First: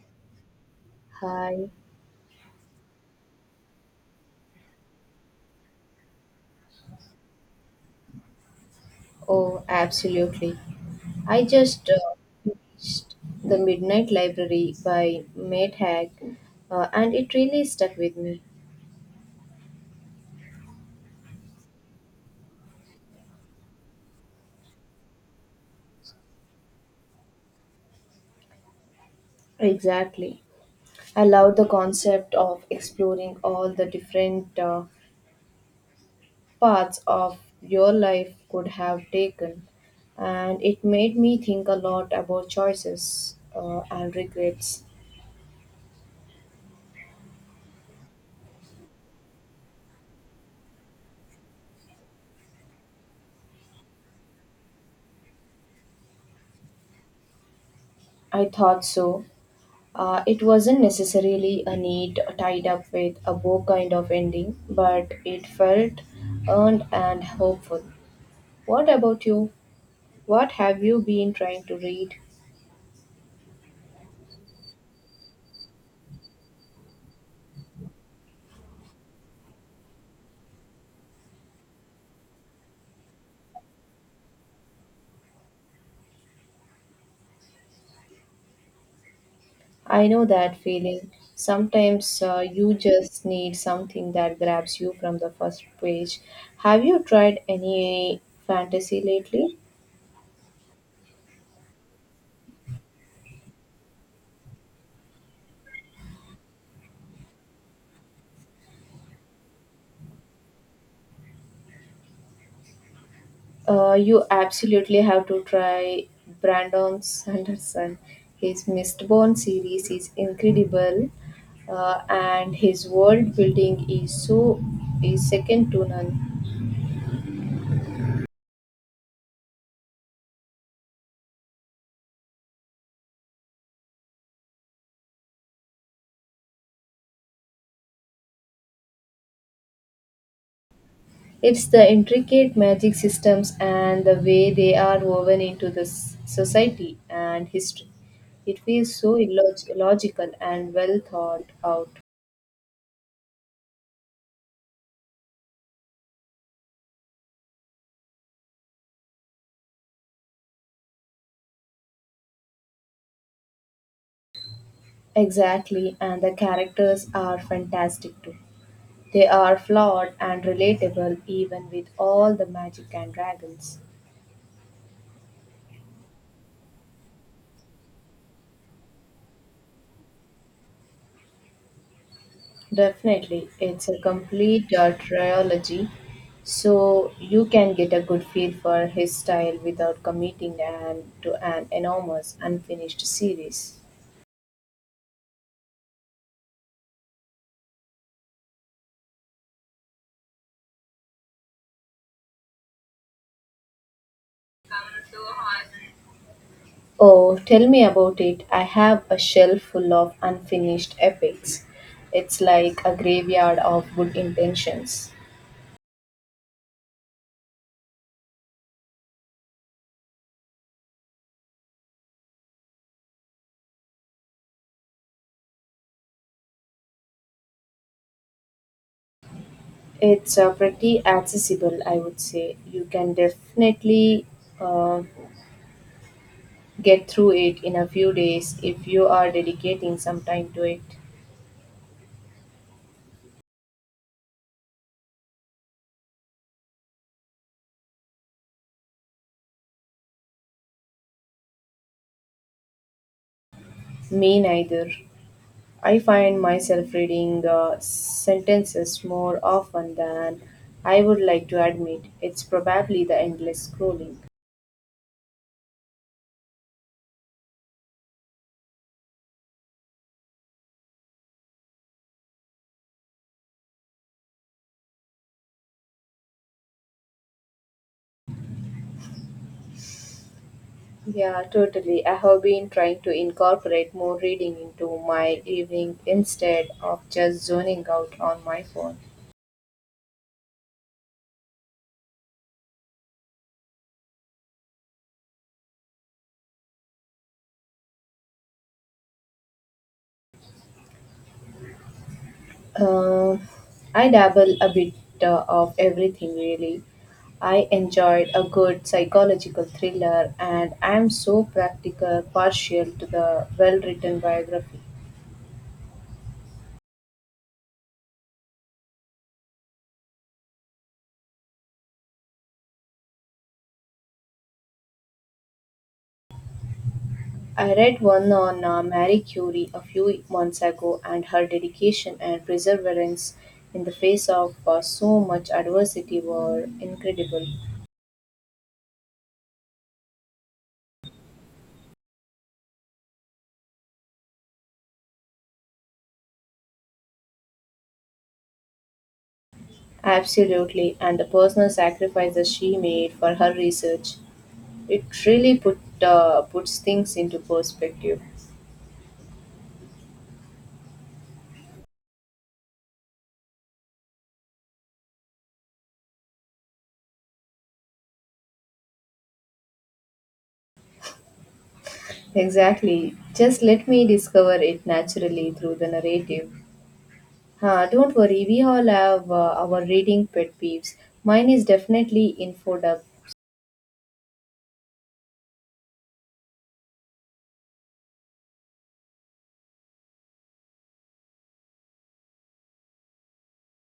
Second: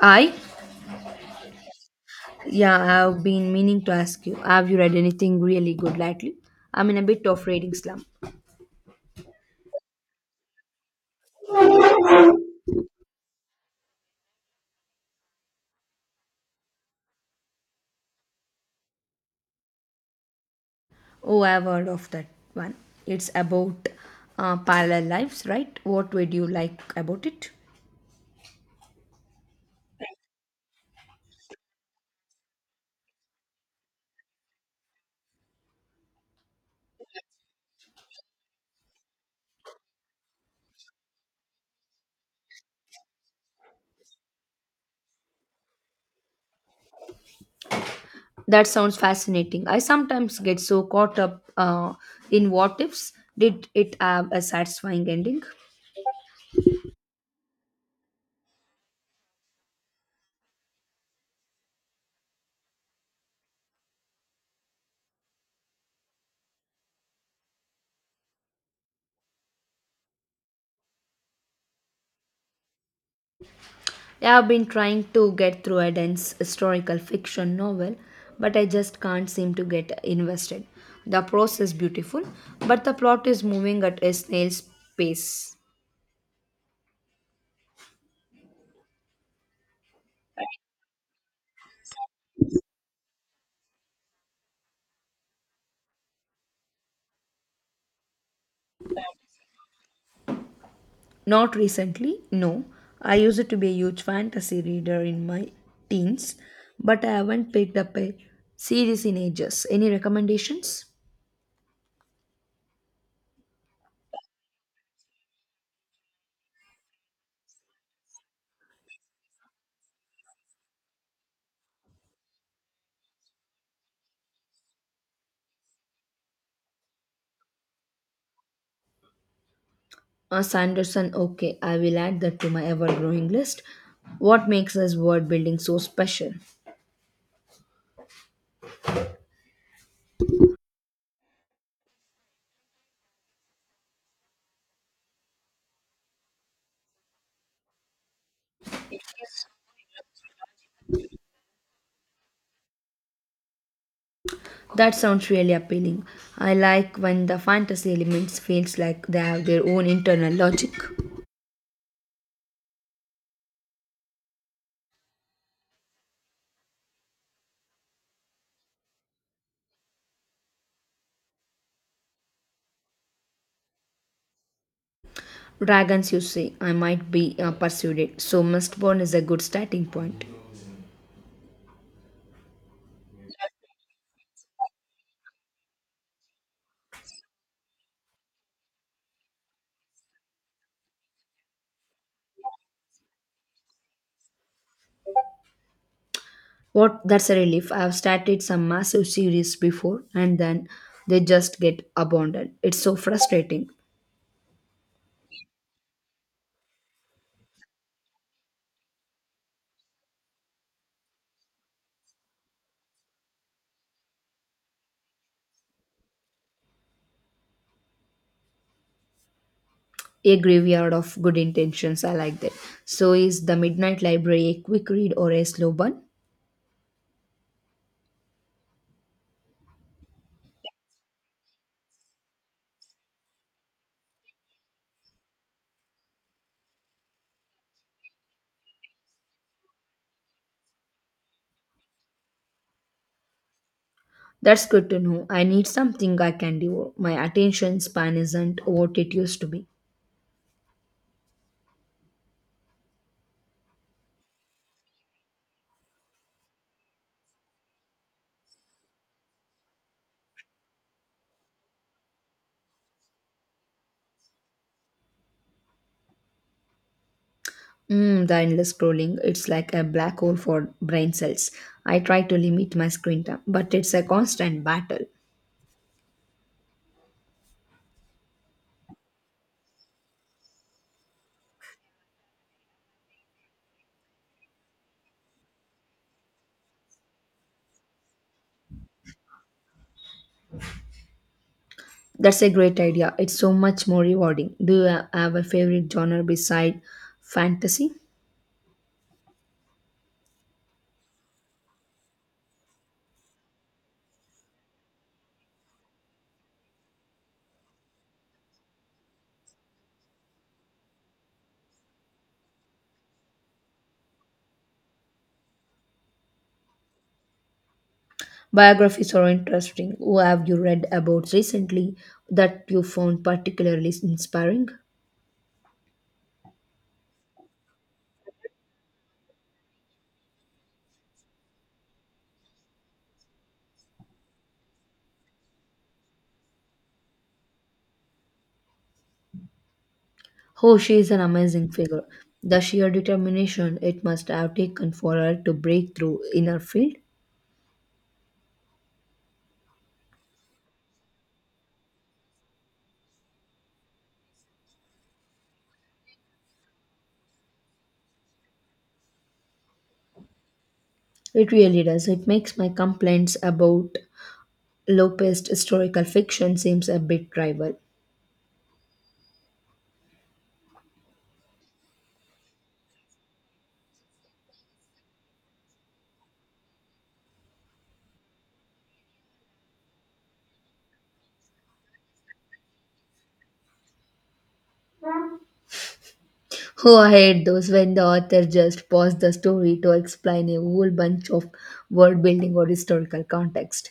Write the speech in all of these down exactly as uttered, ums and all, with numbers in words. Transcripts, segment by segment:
I? Hi. Yeah, I've been meaning to ask you. Have you read anything really good lately? I'm in a bit of reading slump. Oh, absolutely. I just uh, finished The Midnight Library by Matt Haig, uh, and it really stuck with me. Oh, I've heard of that one. It's about uh, parallel lives, right? What would you like about it? Exactly. I love the concept of exploring all the different uh, paths of your life could have taken, and it made me think a lot about choices uh, and regrets. That sounds fascinating. I sometimes get so caught up uh, in what ifs. Did it have a satisfying ending? I thought so. Uh, it wasn't necessarily a neat tied up with a bow kind of ending, but it felt earned and hopeful. What about you? What have you been trying to read? Yeah, I've been trying to get through a dense historical fiction novel, but I just can't seem to get invested. The prose is beautiful, but the plot is moving at a snail's pace. I know that feeling. Sometimes uh, you just need something that grabs you from the first page. Have you tried any fantasy lately? Not recently, no. I used to be a huge fantasy reader in my teens, but I haven't picked up a series in ages. Any recommendations? Uh, you absolutely have to try Brandon Sanderson. His Mistborn series is incredible, uh, and his world building is so is second to none. Uh, Sanderson, okay, I will add that to my ever growing list. What makes this world building so special? It's the intricate magic systems and the way they are woven into the s- society and history. It feels so illog- logical and well thought out. That sounds really appealing. I like when the fantasy elements feels like they have their own internal logic. Exactly, and the characters are fantastic too. They are flawed and relatable even with all the magic and dragons. Dragons, you say, I might be uh, persuaded. So Mistborn is a good starting point. Definitely, it's a complete uh, trilogy, so you can get a good feel for his style without committing an, to an enormous unfinished series. What? That's a relief. I have started some massive series before, and then they just get abandoned. It's so frustrating. Oh, tell me about it. I have a shelf full of unfinished epics. It's like a graveyard of good intentions. A graveyard of good intentions. I like that. So is the Midnight Library a quick read or a slow burn? It's uh, pretty accessible, I would say. You can definitely uh, get through it in a few days if you are dedicating some time to it. That's good to know. I need something I can do. My attention span isn't what it used to be. Me neither. I find myself reading uh, sentences more often than I would like to admit. It's probably the endless scrolling. Mm, the endless scrolling, it's like a black hole for brain cells. I try to limit my screen time, but it's a constant battle. Yeah, totally. I have been trying to incorporate more reading into my evening instead of just zoning out on my phone. That's a great idea. It's so much more rewarding. Do you ha- have a favorite genre beside fantasy? Uh, I dabble a bit uh, of everything, really. I enjoyed a good psychological thriller, and I'm so practical, partial to the well written biography. Biographies are interesting. Who have you read about recently that you found particularly inspiring? I read one on uh, Marie Curie a few months ago, and her dedication and perseverance in the face of uh, so much adversity were incredible. Oh, she is an amazing figure. The sheer determination it must have taken for her to break through in her field. Absolutely, and the personal sacrifices she made for her research. It really put uh, puts things into perspective. It really does. It makes my complaints about Lopez historical fiction seems a bit trivial. Exactly. Just let me discover it naturally through the narrative. Huh, don't worry, we all have uh, our reading pet peeves. Mine is definitely info infodub. Oh, I hate those when the author just paused the story to explain a whole bunch of world building or historical context.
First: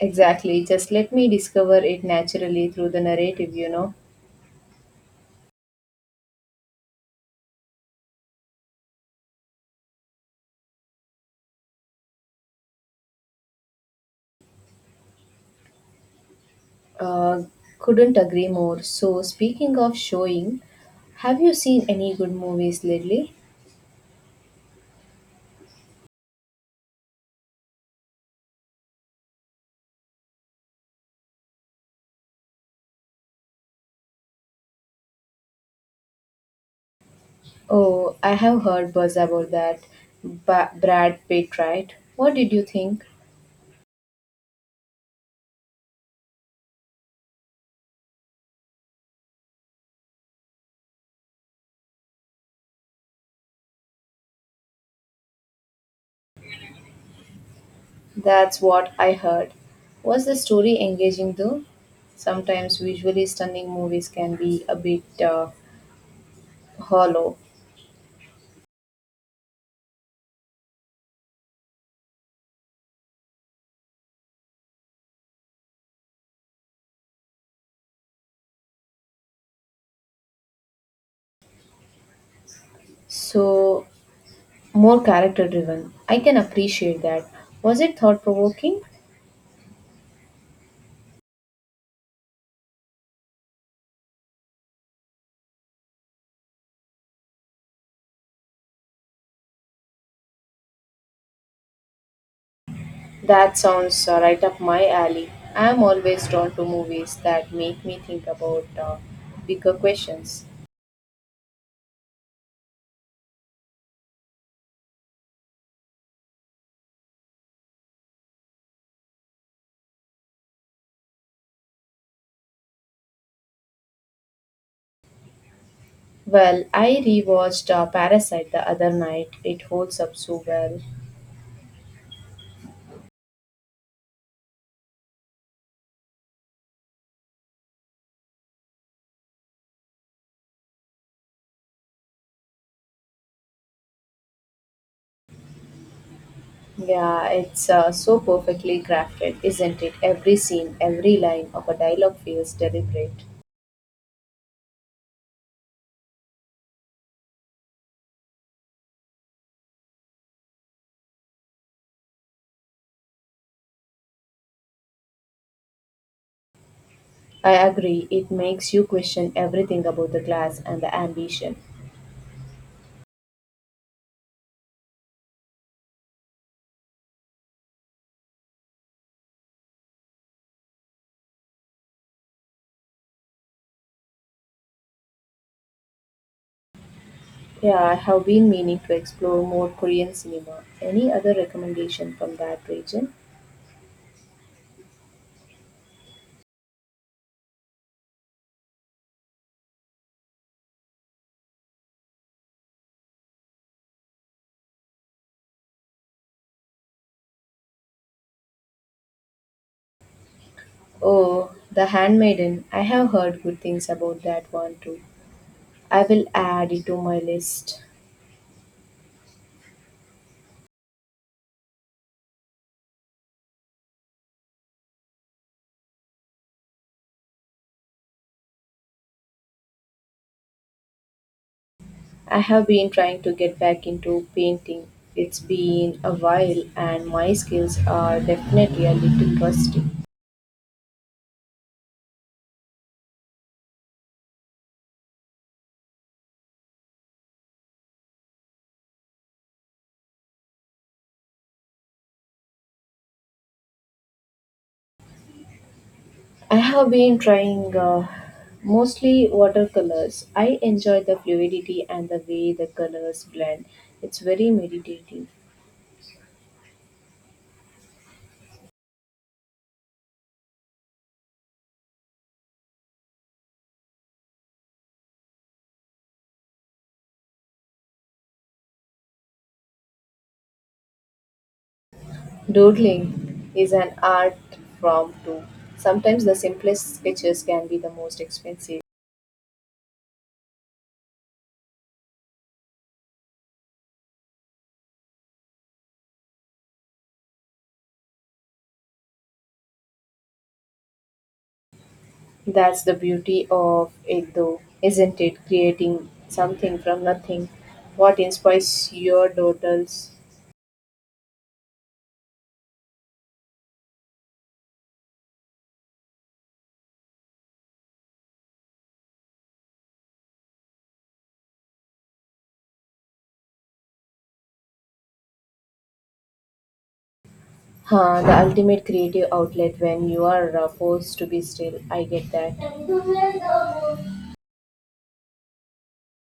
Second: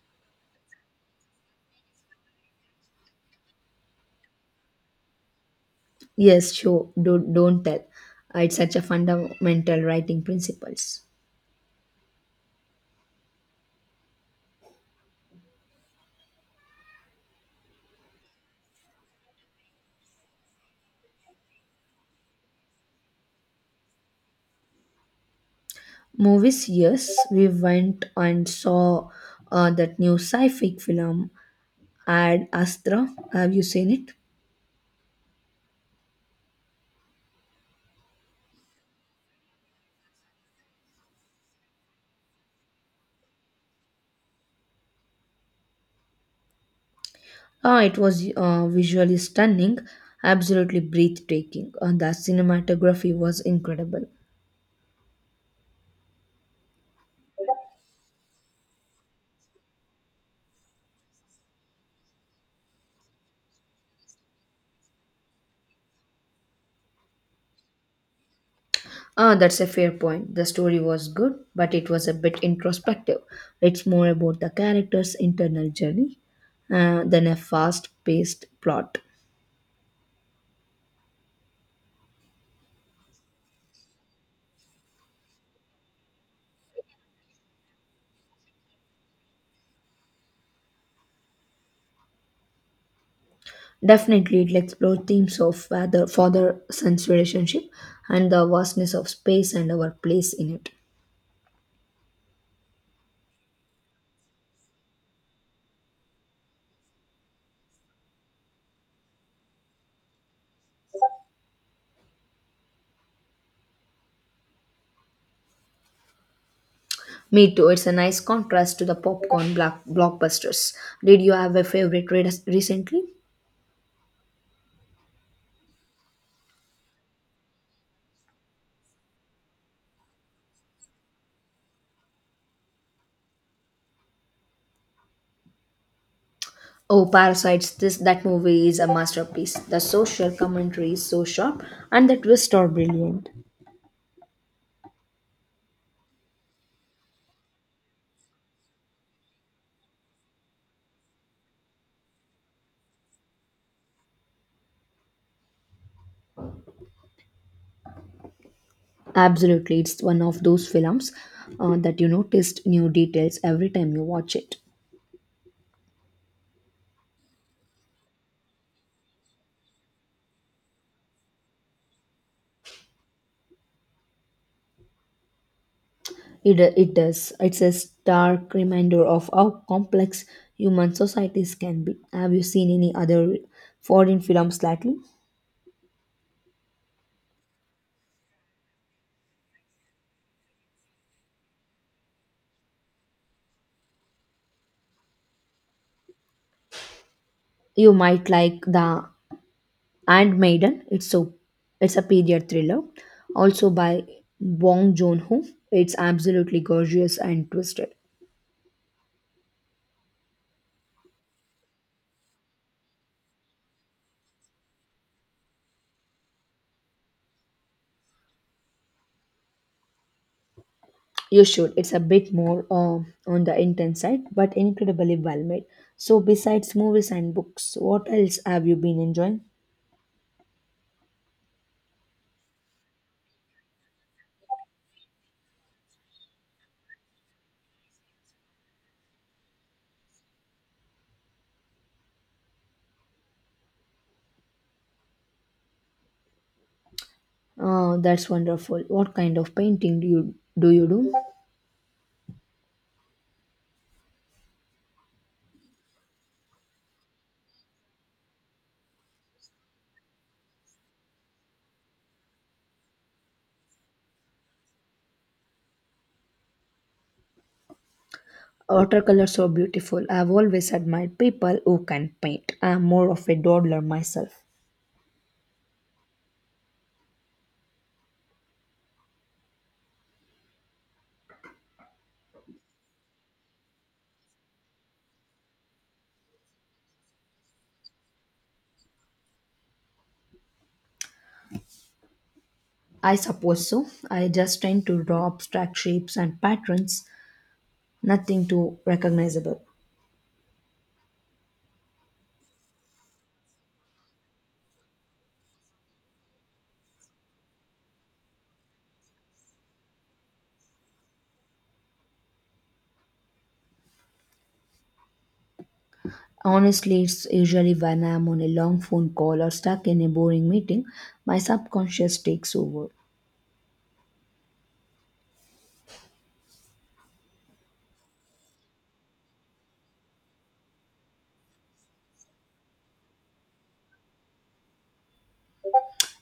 Exactly. Just let me discover it naturally through the narrative, you know. Yes, sure, do, don't tell. It's such a fundamental writing principles. Uh, couldn't agree more. So, speaking of showing, have you seen any good movies lately? Movies, yes, we went and saw uh, that new sci-fi film Ad Astra. Have you seen it? Oh, I have heard buzz about that. Ba- Brad Pitt, right? What did you think? Ah, it was uh, visually stunning, absolutely breathtaking. Uh, the cinematography was incredible. That's what I heard. Was the story engaging though? Sometimes visually stunning movies can be a bit uh, hollow. Ah, that's a fair point. The story was good, but it was a bit introspective. It's more about the character's internal journey uh, than a fast-paced plot. So, more character driven. I can appreciate that. Was it thought provoking? Definitely, it explores themes of father father son's relationship and the vastness of space and our place in it. That sounds uh, right up my alley. I am always drawn to movies that make me think about uh, bigger questions. Me too, it's a nice contrast to the popcorn block, blockbusters. Did you have a favorite read recently? Well, I rewatched uh, Parasite the other night. It holds up so well. Oh, Parasites, this that movie is a masterpiece. The social commentary is so sharp and the twists are brilliant. Yeah, it's uh, so perfectly crafted, isn't it? Every scene, every line of a dialogue feels deliberate. Absolutely, it's one of those films uh, that you noticed new details every time you watch it. I agree, it makes you question everything about the class and the ambition. It, it does. It's a stark reminder of how complex human societies can be. Have you seen any other foreign films lately? Yeah, I have been meaning to explore more Korean cinema. Any other recommendation from that region? You might like The Handmaiden. It's so it's a period thriller, also by Bong Joon-ho. It's absolutely gorgeous and twisted. Oh, The Handmaiden. I have heard good things about that one too. I will add it to my list. You should. It's a bit more uh, on the intense side, but incredibly well made. So, besides movies and books, what else have you been enjoying? I have been trying to get back into painting. It's been a while and my skills are definitely a little rusty. Oh, that's wonderful. What kind of painting do you do? You do? I have been trying uh, mostly watercolors. I enjoy the fluidity and the way the colors blend. It's very meditative. Watercolors are beautiful. I've always admired people who can paint. I'm more of a dawdler myself. Doodling is an art form too. Sometimes the simplest sketches can be the most expensive. I suppose so. I just tend to draw abstract shapes and patterns, nothing too recognizable. That's the beauty of it, though, isn't it? Creating something from nothing. What inspires your daughters? Honestly, it's usually when I'm on a long phone call or stuck in a boring meeting, my subconscious takes over. Huh, the ultimate creative outlet when you are uh, forced to be still. I get that.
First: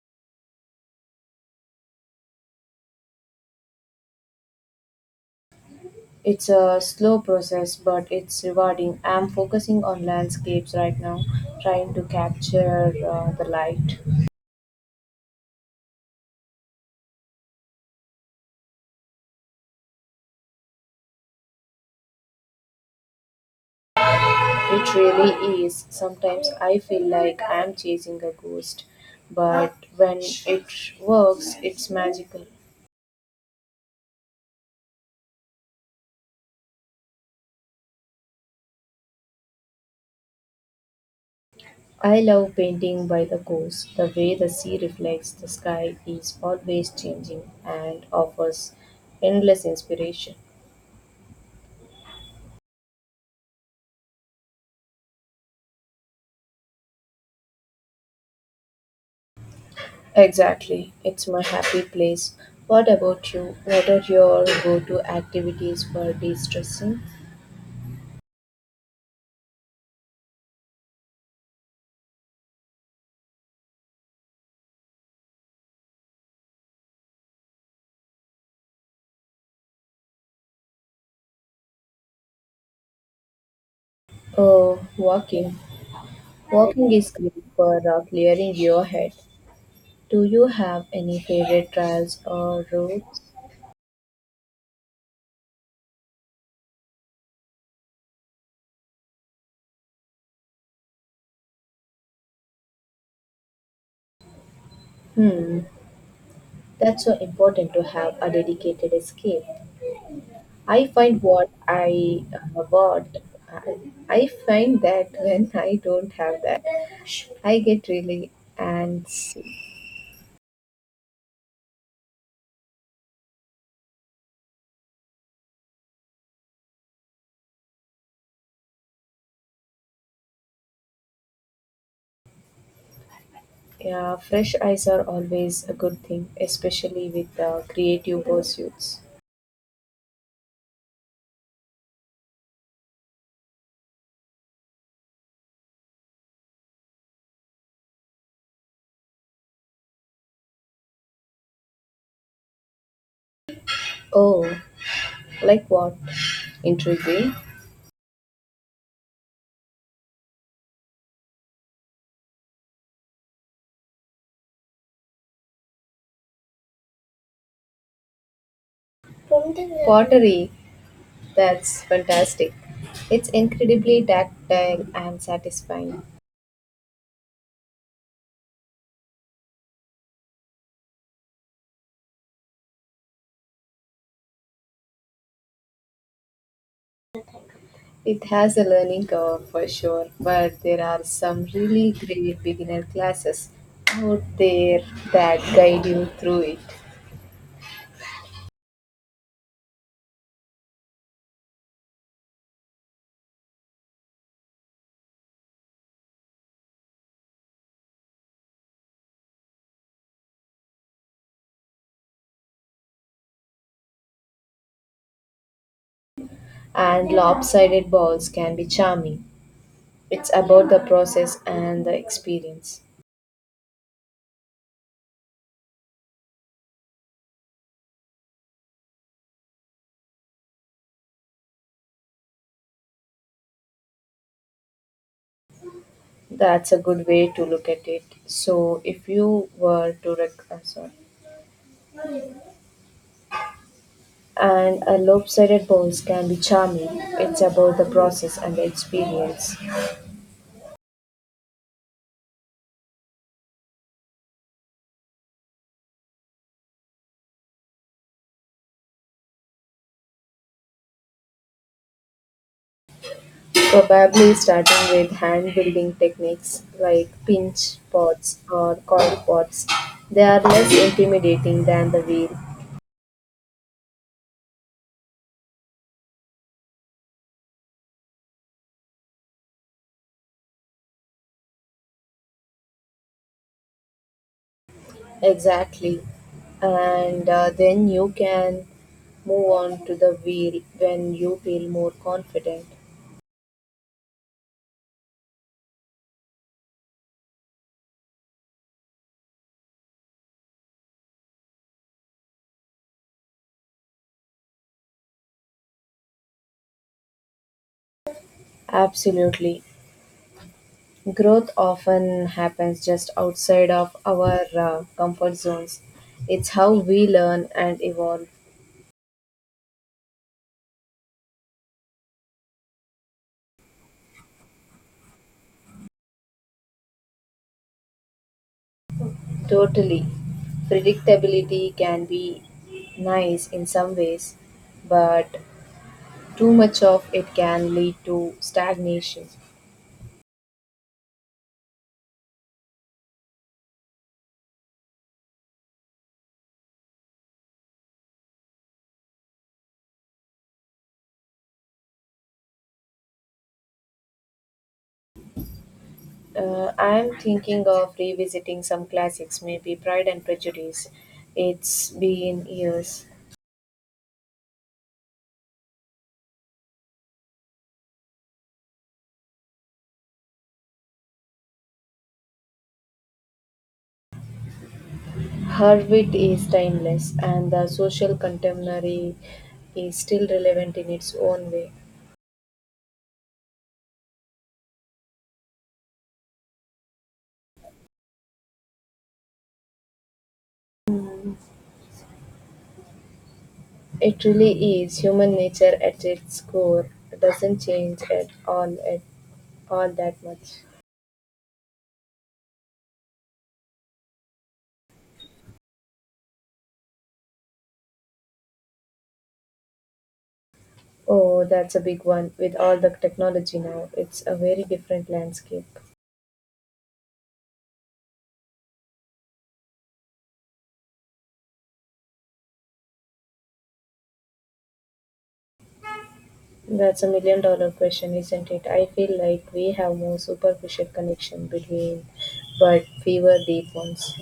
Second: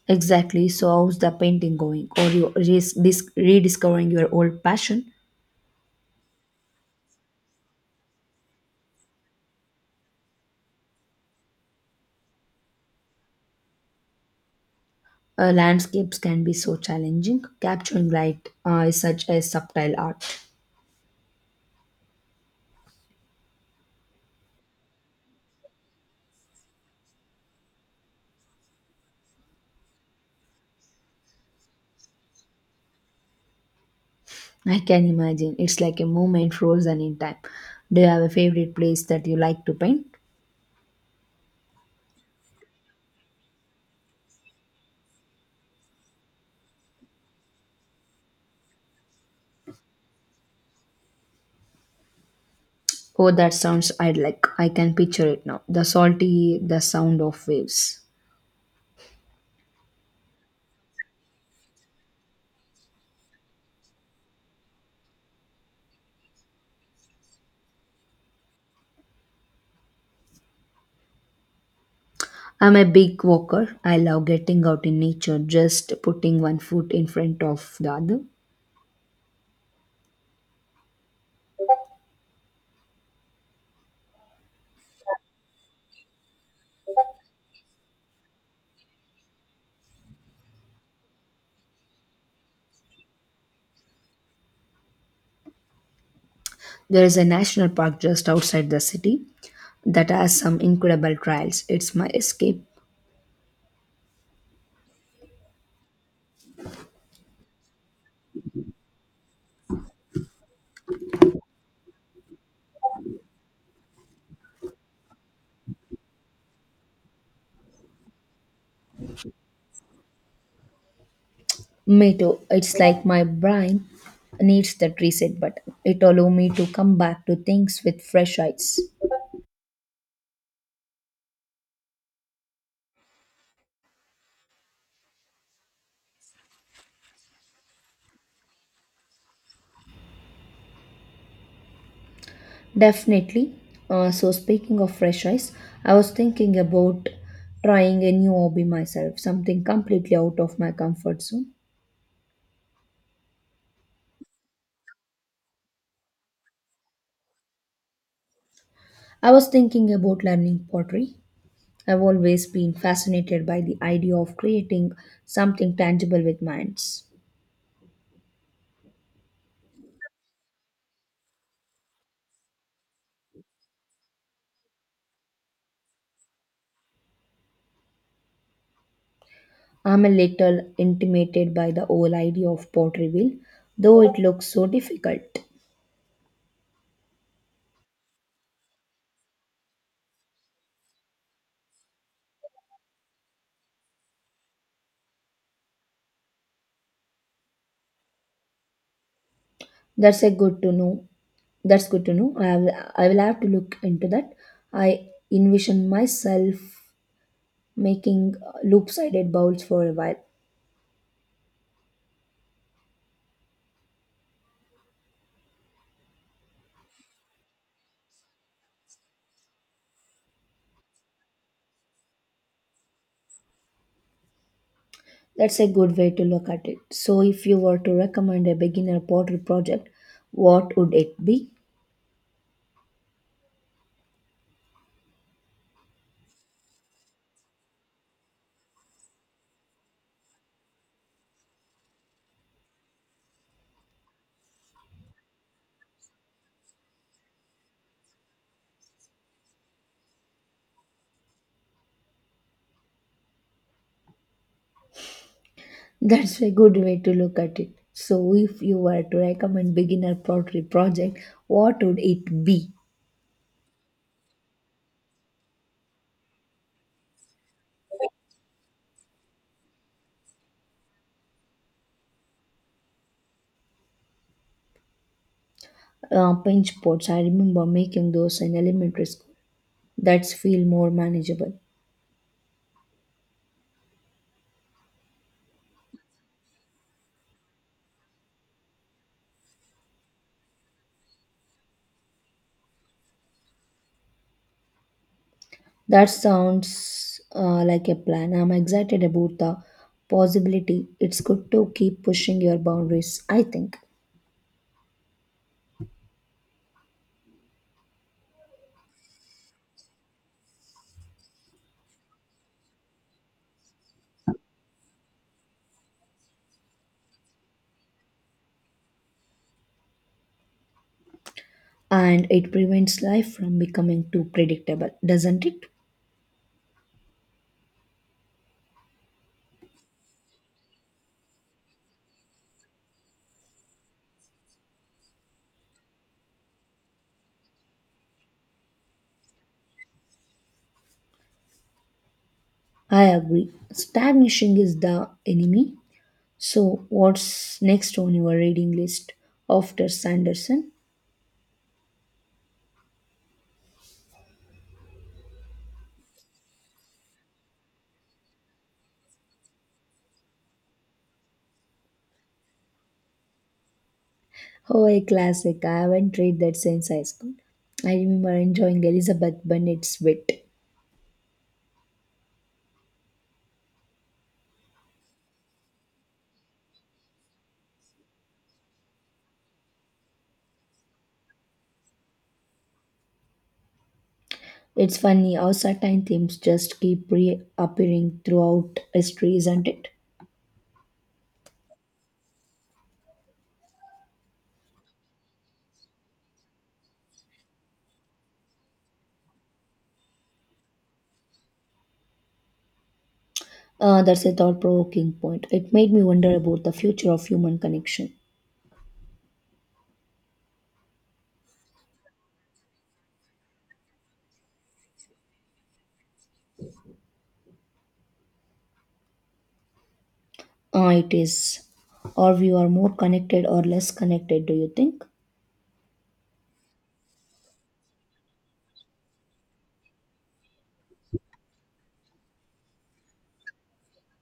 Exactly. So, how's the painting going? Or you redis- rediscovering your old passion? It's a slow process, but it's rewarding. I'm focusing on landscapes right now, trying to capture uh, the light. Uh, landscapes can be so challenging. Capturing light uh, is such a subtle art. It really is. Sometimes I feel like I'm chasing a ghost, but when it works, it's magical. I can imagine. It's like a moment frozen in time. Do you have a favorite place that you like to paint? I love painting by the coast. The way the sea reflects the sky is always changing and offers endless inspiration. Oh, that sounds idyllic. I can picture it now. The salty, the sound of waves. Exactly, it's my happy place. What about you? What are your go to activities for de stressing? I'm a big walker. I love getting out in nature, just putting one foot in front of the other. Oh, walking. Walking is great for uh, clearing your head. Do you have any favorite trails or routes? There is a national park just outside the city that has some incredible trails. It's my escape. Hmm, that's so important to have a dedicated escape. I find what I uh, what I I find that when I don't have that, I get really and Me too. It's like my brain needs that reset button. It allows me to come back to things with fresh eyes. yeah, fresh eyes are always a good thing, especially with uh, creative pursuits. Definitely. Uh, so speaking of fresh eyes, I was thinking about trying a new hobby myself, something completely out of my comfort zone. Oh, like what? Intriguing. I was thinking about learning pottery. I've always been fascinated by the idea of creating something tangible with my hands. Pottery. That's fantastic. It's incredibly tactile and satisfying. I'm a little intimidated by the whole idea of pottery wheel, though it looks so difficult. It has a learning curve for sure, but there are some really great beginner classes out there that guide you through it. That's a good to know. That's good to know. I will, I will have to look into that. I envision myself making loop-sided bowls for a while. And lopsided balls can be charming. It's about the process and the experience. That's a good way to look at it. So, if you were to recommend a beginner pottery project, what would it be? That's a good way to look at it. So, if you were to rec- I'm sorry. And a lopsided balls can be charming. It's about the process and the experience. That's a good way to look at it. So, if you were to recommend beginner pottery project, what would it be? Probably starting with hand building techniques like pinch pots or coil pots. They are less intimidating than the wheel. Uh, pinch pots. I remember making those in elementary school. That's feel more manageable. Exactly. And uh, then you can move on to the wheel when you feel more confident. That sounds uh, like a plan. I'm excited about the possibility. It's good to keep pushing your boundaries, I think. Absolutely. Growth often happens just outside of our uh, comfort zones. It's how we learn and evolve. And it prevents life from becoming too predictable, doesn't it? Totally. Predictability can be nice in some ways, but too much of it can lead to stagnation. I agree. Stagnation is the enemy. So, what's next on your reading list after Sanderson? Uh, I'm thinking of revisiting some classics, maybe Pride and Prejudice. It's been years. Oh, a classic. I haven't read that since high school. I remember enjoying Elizabeth Bennet's wit. Her wit is timeless, and the social contemporary is still relevant in its own way. It's funny how certain themes just keep reappearing throughout history, isn't it? Hmm. It really is. Human nature at its core doesn't change at all at all that much. Uh, that's a thought provoking point. It made me wonder about the future of human connection. Oh, that's a big one. With all the technology now, it's a very different landscape. Uh, it is. Or we are more connected or less connected, do you think? That's a million dollar question, isn't it? I feel like we have more superficial connection between but fewer deep ones.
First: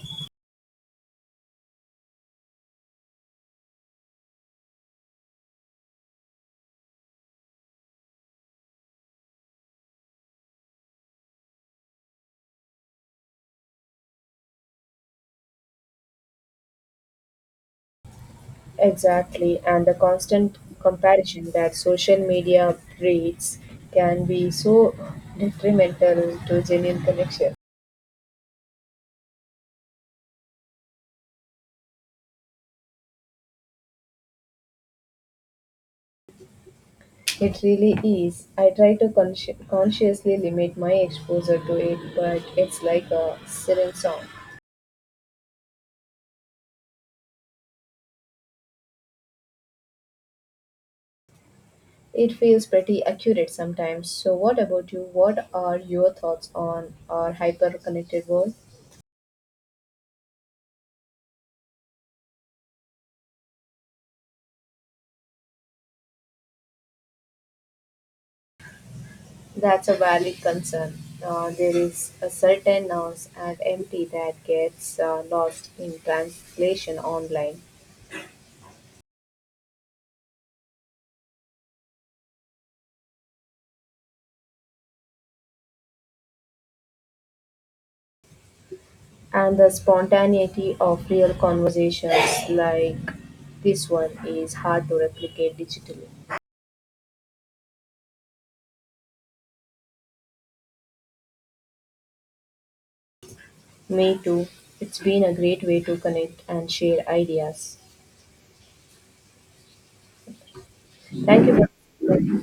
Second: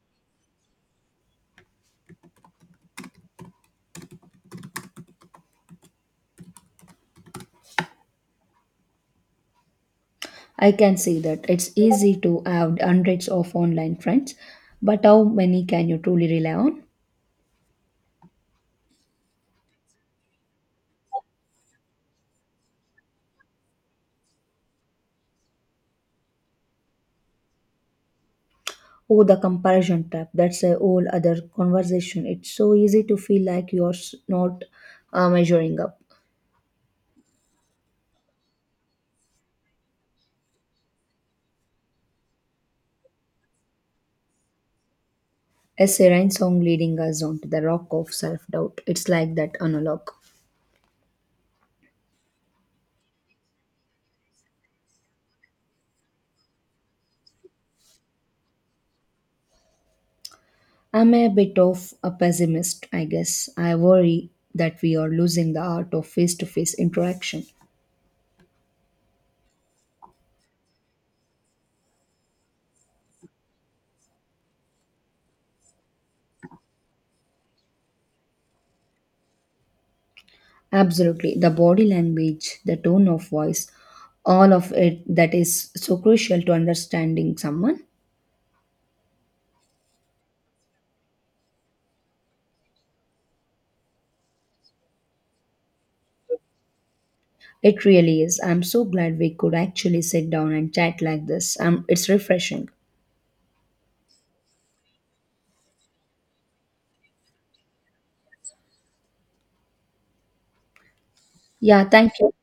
I can see that. It's easy to have hundreds of online friends, but how many can you truly rely on? Exactly, and the constant comparison that social media breeds can be so detrimental to genuine connection. Oh, the comparison trap. That's a whole other conversation. It's so easy to feel like you're s- not uh, measuring up. It really is. I try to consci- consciously limit my exposure to it, but it's like a siren song. A serene song leading us onto the rock of self doubt. It's like that analog. It feels pretty accurate sometimes. So, what about you? What are your thoughts on our hyper connected world? I'm a bit of a pessimist, I guess. I worry that we are losing the art of face to face interaction. That's a valid concern. Uh, there is a certain noise and empty that gets uh, lost in translation online. Absolutely. The body language, the tone of voice, all of it that is so crucial to understanding someone. And the spontaneity of real conversations like this one is hard to replicate digitally. It really is. I'm so glad we could actually sit down and chat like this. Um, it's refreshing. Me too. It's been a great way to connect and share ideas. Thank you. Yeah, thank For you.